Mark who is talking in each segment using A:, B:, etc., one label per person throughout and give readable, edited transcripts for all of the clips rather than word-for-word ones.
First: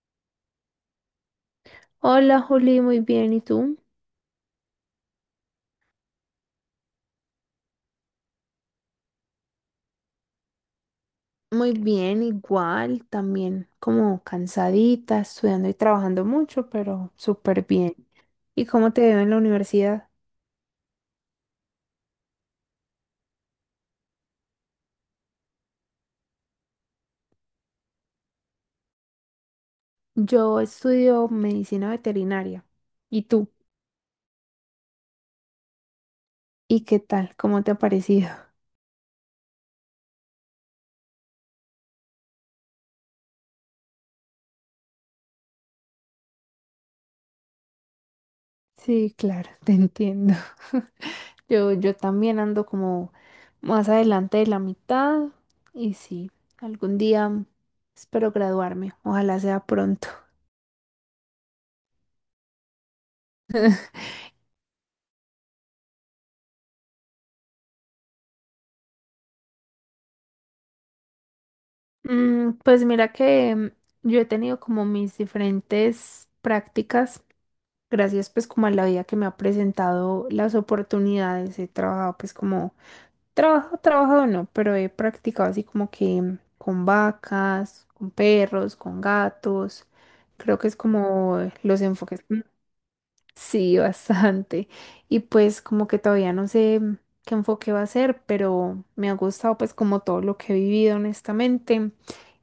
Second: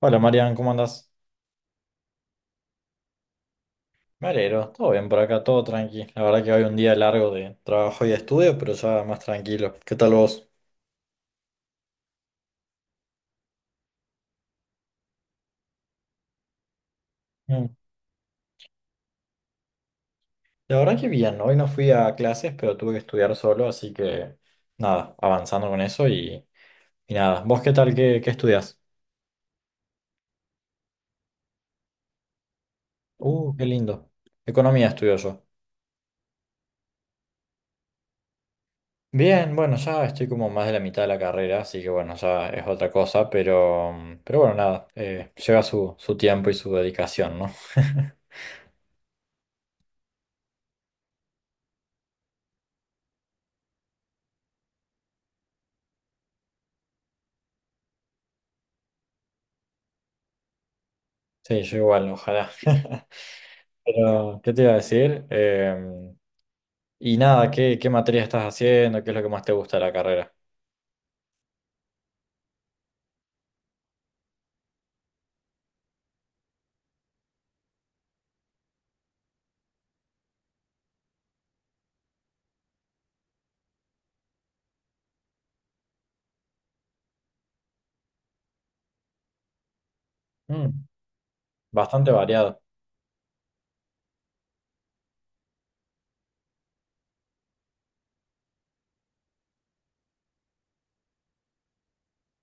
A: Hola Marian, ¿cómo andás?
B: Hola Juli, muy bien. ¿Y tú?
A: Me alegro, todo bien por acá, todo tranqui. La verdad que hoy un día largo de trabajo y de estudio, pero ya más tranquilo. ¿Qué tal vos?
B: Muy bien, igual, también como cansadita, estudiando y trabajando mucho, pero súper
A: Mm.
B: bien. ¿Y cómo te veo en la universidad?
A: La verdad que bien, hoy no fui a clases, pero tuve que estudiar solo, así que nada, avanzando con eso y nada. ¿Vos qué tal? ¿Qué estudias?
B: Yo estudio medicina veterinaria. ¿Y tú?
A: Qué lindo. Economía estudio yo.
B: ¿Y qué tal? ¿Cómo te ha parecido?
A: Bien, bueno, ya estoy como más de la mitad de la carrera, así que bueno, ya es otra cosa, pero bueno, nada, lleva su tiempo y su dedicación, ¿no?
B: Sí, claro, te entiendo. Yo también ando como más adelante de la mitad y sí, algún día espero graduarme, ojalá sea pronto.
A: Sí, yo igual, ojalá. Pero, ¿qué te iba a decir? Y nada, ¿qué materia estás haciendo? ¿Qué es lo que más te gusta de la carrera?
B: Pues mira que yo he tenido como mis diferentes prácticas, gracias pues como a la vida que me ha presentado las oportunidades, he trabajado pues como, trabajado no, pero he practicado así como que con vacas, con perros, con gatos, creo que es
A: Mm,
B: como los
A: bastante
B: enfoques.
A: variado.
B: Sí, bastante. Y pues como que todavía no sé qué enfoque va a ser, pero me ha gustado pues como todo lo que he vivido honestamente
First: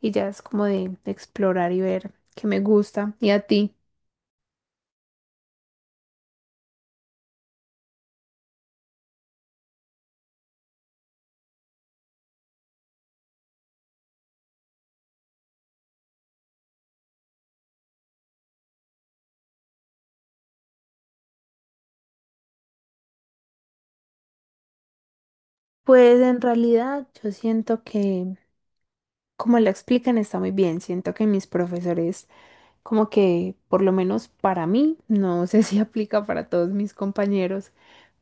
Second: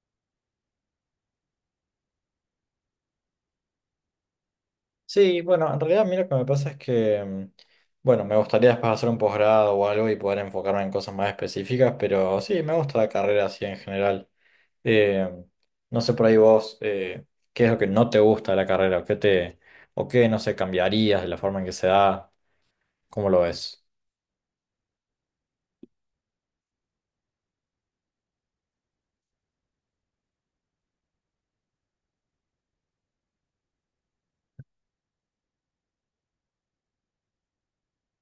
B: y ya es como de explorar y ver qué me gusta. ¿Y a ti?
A: Sí, bueno, en realidad a mí lo que me pasa es que, bueno, me gustaría después hacer un posgrado o algo y poder enfocarme en cosas más específicas, pero sí, me gusta la carrera así en general. Em, no sé por ahí vos, ¿qué es lo que no te gusta de la carrera? O qué, no sé, ¿cambiarías de la forma en que se da? ¿Cómo lo ves?
B: Pues en realidad yo siento que como la explican está muy bien, siento que mis profesores como que por lo menos para mí, no sé si aplica para todos mis compañeros,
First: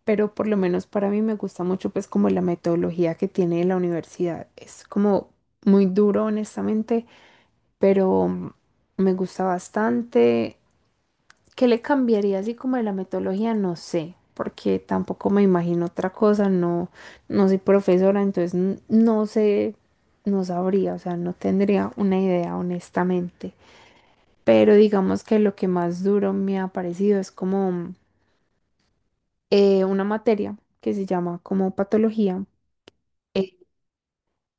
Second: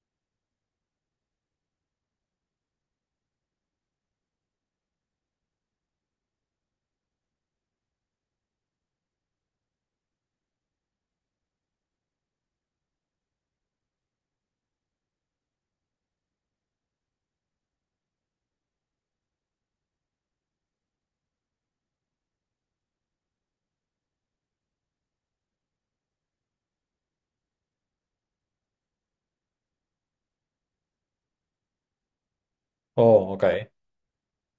B: pero por lo menos para mí me gusta mucho pues como la metodología que tiene la universidad. Es como muy duro honestamente, pero me gusta bastante. ¿Qué le cambiaría así como de la metodología? No sé, porque tampoco me imagino otra cosa, no, no soy profesora, entonces no sé, no sabría, o sea, no tendría una idea honestamente. Pero digamos que lo que más duro me ha parecido es como una materia que se llama como patología.
A: Oh, ok.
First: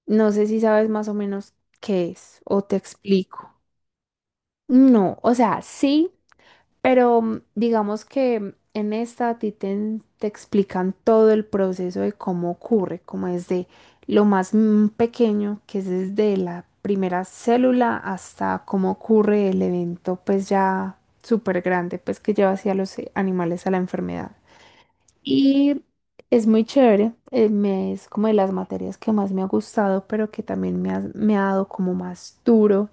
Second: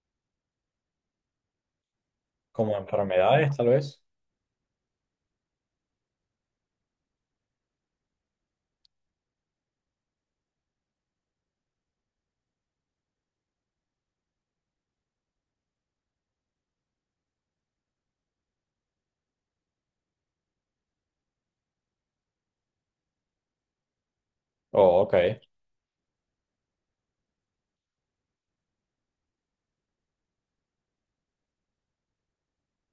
B: No sé si sabes más o menos qué es o
A: Como
B: te explico.
A: enfermedades, tal vez.
B: No, o sea, sí, pero digamos que en esta a ti te, te explican todo el proceso de cómo ocurre, como desde lo más pequeño, que es desde la primera célula hasta cómo ocurre el evento, pues ya súper grande, pues que lleva hacia los animales a la enfermedad.
A: Oh, ok,
B: Y es muy chévere, es como de las materias que más me ha gustado, pero que también me ha dado como más duro,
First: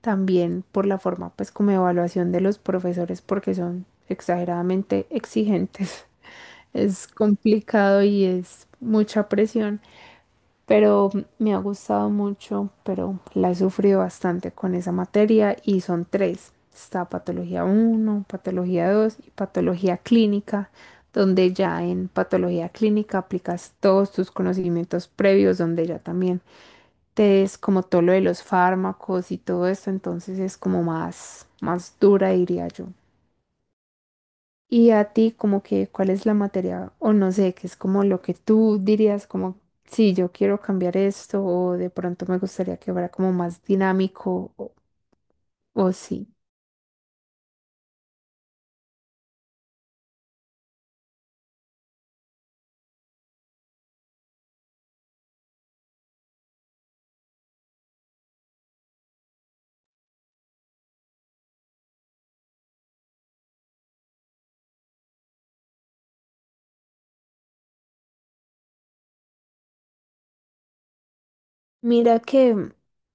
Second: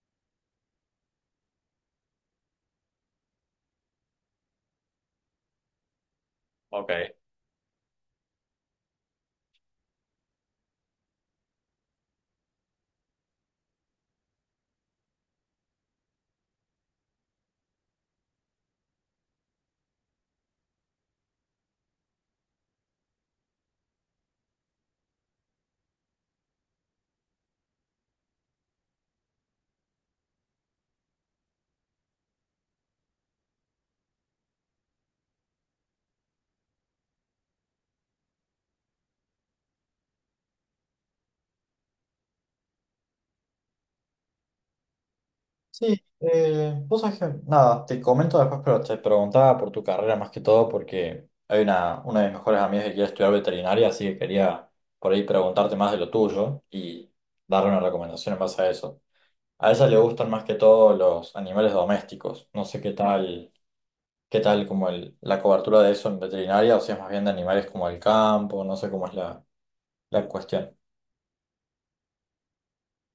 B: también por la forma, pues como de evaluación de los profesores, porque son exageradamente exigentes. Es
A: ok.
B: complicado y es mucha presión, pero me ha gustado mucho, pero la he sufrido bastante con esa materia y son tres. Está patología uno, patología 2 y patología clínica, donde ya en patología clínica aplicas todos tus conocimientos previos, donde ya también te es como todo lo de los fármacos y todo esto, entonces es como más dura, diría yo. Y a ti, como que, ¿cuál es la materia? O no sé, que es como lo que tú dirías, como, sí, yo quiero cambiar esto, o de pronto me gustaría que fuera como más dinámico, o
A: Sí,
B: sí.
A: vos sabés que, nada, te comento después, pero te preguntaba por tu carrera más que todo porque hay una de mis mejores amigas que quiere estudiar veterinaria, así que quería por ahí preguntarte más de lo tuyo y darle una recomendación en base a eso. A ella le gustan más que todo los animales domésticos. No sé qué tal como la cobertura de eso en veterinaria o si es más bien de animales como el campo, no sé cómo es la cuestión.
B: Mira que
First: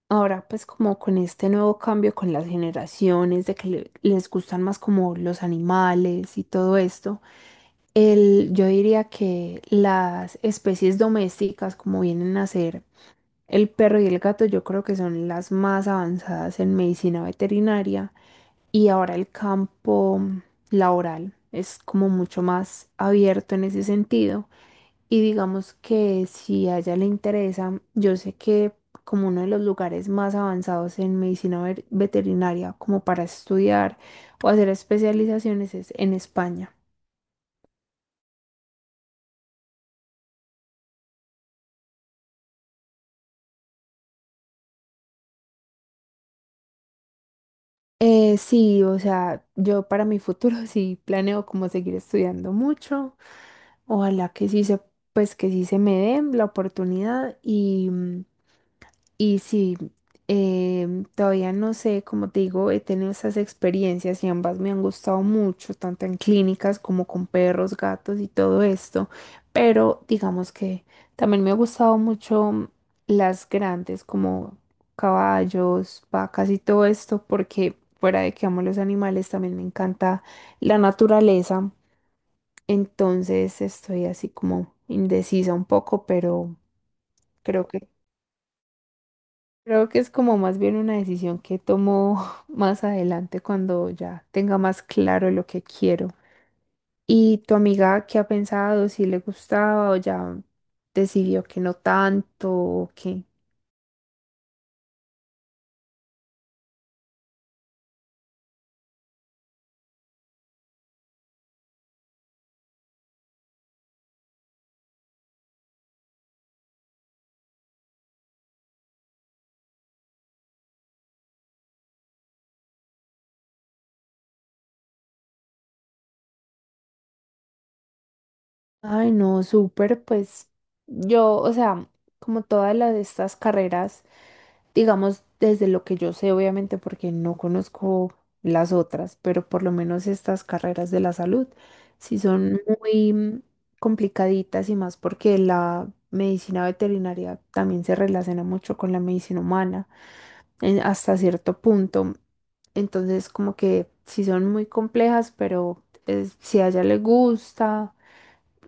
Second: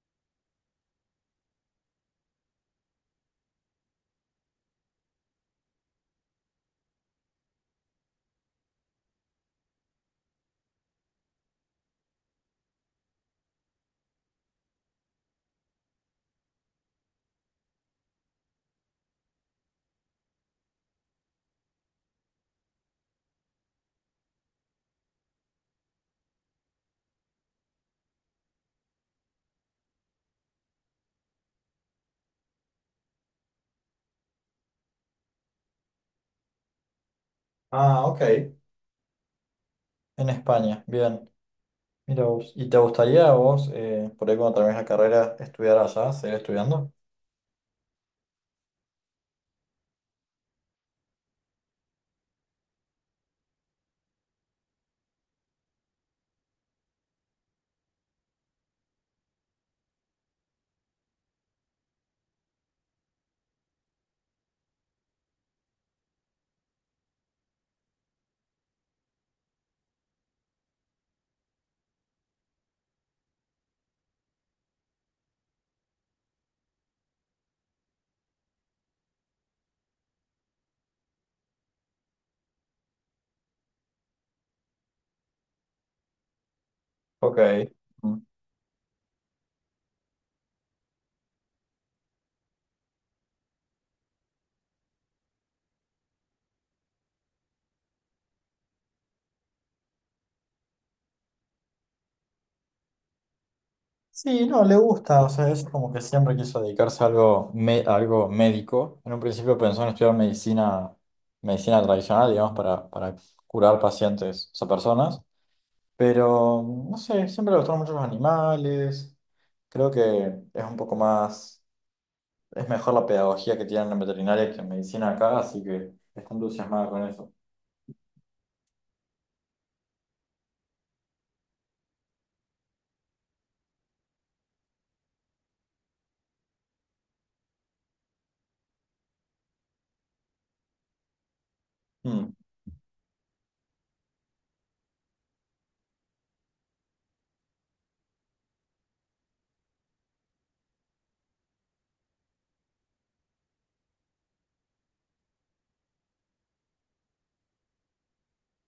B: ahora, pues como con este nuevo cambio con las generaciones, de que les gustan más como los animales y todo esto, el, yo diría que las especies domésticas, como vienen a ser el perro y el gato, yo creo que son las más avanzadas en medicina veterinaria y ahora el campo laboral es como mucho más abierto en ese sentido y digamos que si a ella le interesa, yo sé que como uno de los lugares más avanzados en medicina veterinaria como para estudiar o hacer especializaciones es en España.
A: Ah, ok. En España, bien. Mira vos. ¿Y te gustaría a vos, por ahí cuando termines la carrera, estudiar allá, seguir estudiando
B: Sí, o sea, yo para mi futuro sí planeo como seguir estudiando mucho. Ojalá que sí se, pues que sí se me dé la oportunidad y sí, todavía no sé, como te digo, he tenido esas experiencias y ambas me han gustado mucho, tanto en clínicas como con perros, gatos y todo esto, pero digamos que también me ha gustado mucho las grandes como caballos, vacas y todo esto, porque fuera de que amo los animales, también me encanta la naturaleza, entonces estoy así como indecisa un poco, pero
A: Ok.
B: creo que...
A: Mm.
B: Creo que es como más bien una decisión que tomo más adelante cuando ya tenga más claro lo que quiero. ¿Y tu amiga qué ha pensado? ¿Si le gustaba o ya decidió que no tanto? ¿O qué?
A: Sí, no, le gusta, o sea, es como que siempre quiso dedicarse a algo, a algo médico. En un principio pensó en estudiar medicina, medicina tradicional, digamos, para curar pacientes, o sea, personas. Pero, no sé, siempre le gustaron mucho los animales. Creo que es un poco más, es mejor la pedagogía que tienen en veterinaria que en medicina acá, así que está entusiasmada con eso.
B: Ay, no, súper, pues yo, o sea, como todas las, estas carreras, digamos, desde lo que yo sé, obviamente, porque no conozco las otras, pero por lo menos estas carreras de la salud, sí
A: Mm.
B: son muy complicaditas y más porque la medicina veterinaria también se relaciona mucho con la medicina humana hasta cierto punto. Entonces, como que sí son muy complejas, pero si a ella le gusta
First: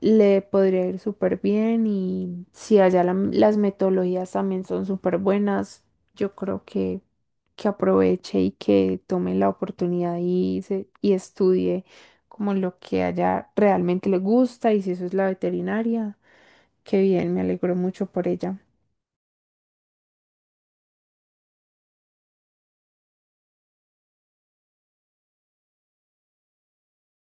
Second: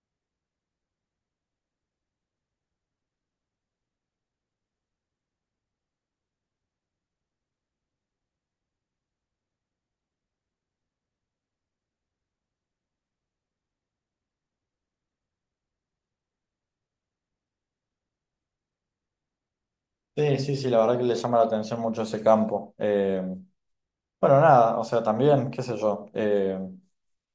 B: le podría ir súper bien y si allá las metodologías también son súper buenas, yo creo que aproveche y que tome la oportunidad y, y estudie como lo que allá realmente le gusta y si eso es la veterinaria, qué bien, me alegro mucho por ella.
A: Sí, sí, sí, la verdad que le llama la atención mucho ese campo. Bueno, nada, o sea, también, qué sé yo,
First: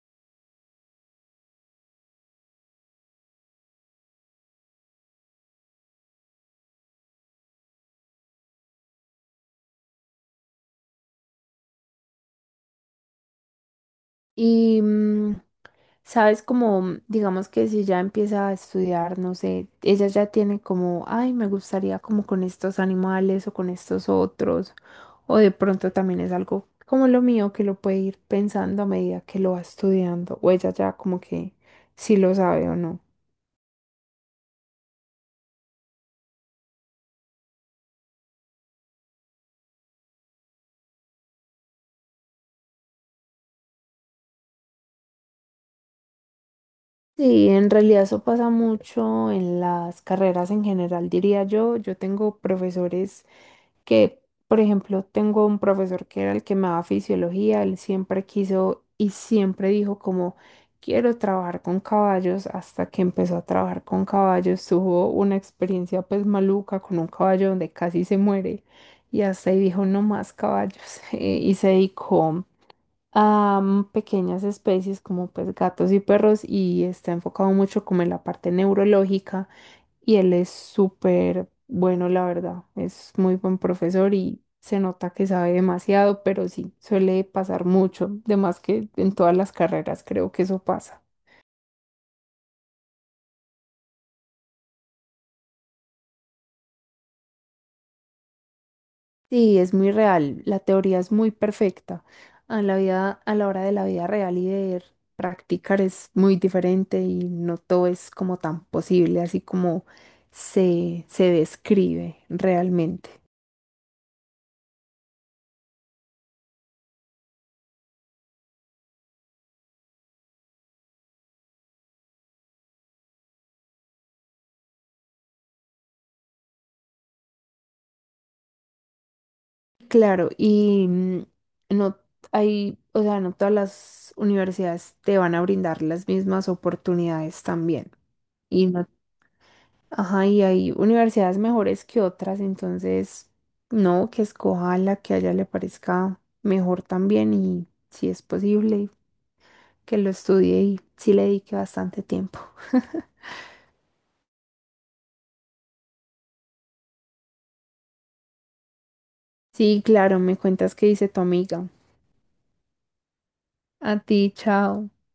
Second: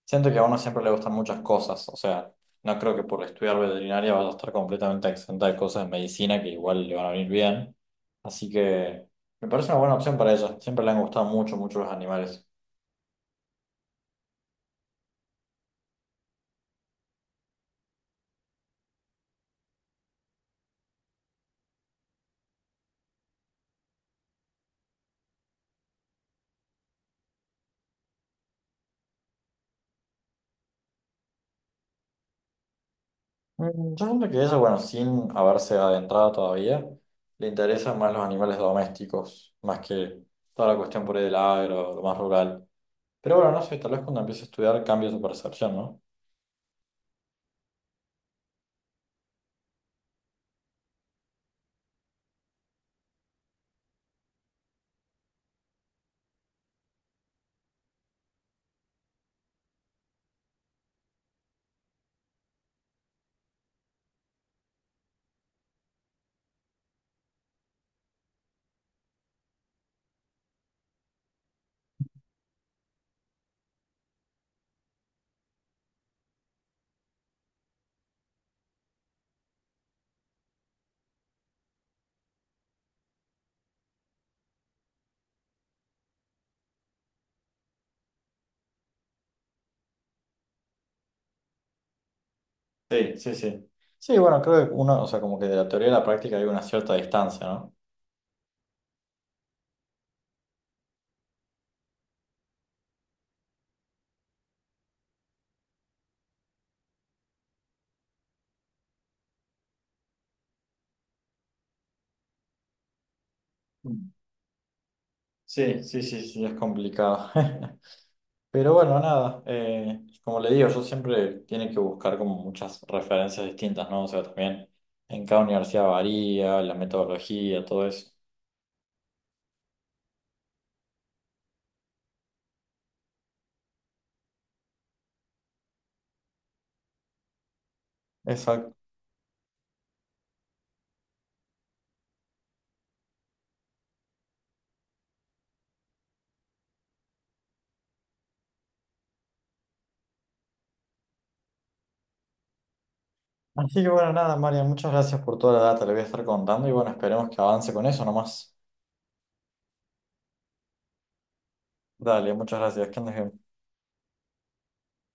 A: siento que a uno siempre le gustan muchas cosas, o sea, no creo que por estudiar veterinaria vaya a estar completamente exenta de cosas de medicina que igual le van a venir bien. Así que me parece una buena opción para ella, siempre le han gustado mucho, mucho los animales.
B: Y sabes, como digamos que si ya empieza a estudiar, no sé, ella ya tiene como, ay, me gustaría como con estos animales o con estos otros, o de pronto también es algo como lo mío que lo puede ir pensando a medida que lo va estudiando, o ella ya como que si lo sabe o no.
A: Mm, yo siento que ella, bueno, sin haberse adentrado todavía, le interesan más los animales domésticos, más que toda la cuestión por ahí del agro, lo más rural. Pero bueno, no sé, tal vez cuando empiece a estudiar cambia su percepción, ¿no?
B: Sí, en realidad eso pasa mucho en las carreras en general, diría yo. Yo tengo profesores que, por ejemplo, tengo un profesor que era el que me daba fisiología, él siempre quiso y siempre dijo como, quiero trabajar con caballos, hasta que empezó a trabajar con caballos, tuvo una experiencia pues maluca con un caballo donde casi se muere y hasta ahí dijo, no más caballos, y se dedicó a pequeñas especies como pues gatos y perros y está enfocado mucho como en la parte neurológica y él es súper bueno, la verdad, es muy buen profesor y se nota que sabe demasiado, pero sí, suele pasar mucho, de más que en todas las carreras creo que eso pasa.
A: Sí, sí, sí. Sí, bueno, creo que uno, o sea, como que de la teoría a la práctica hay una cierta distancia, ¿no?
B: Sí, es muy real. La teoría es muy perfecta. A la vida, a la hora de la vida real y de practicar es muy diferente y no todo es como tan posible, así como se describe realmente.
A: Mm. Sí, sí, sí, sí, es complicado. Pero bueno, nada, como le digo, yo siempre tiene que buscar como muchas referencias distintas, ¿no? O sea, también en cada universidad varía la metodología, todo eso.
B: Claro, y no hay, o sea, no todas las universidades te van a brindar las mismas oportunidades también.
A: Exacto.
B: Ajá, y hay universidades mejores que otras, entonces, no, que escoja la que a ella le parezca mejor también y si es posible, que lo estudie y sí le dedique bastante tiempo.
A: Así que bueno, nada, María, muchas gracias por toda la data, le voy a estar contando y bueno, esperemos que avance con eso nomás.
B: Sí, claro, me cuentas qué dice tu amiga.
A: Dale, muchas gracias, que andes bien.
B: A ti, chao.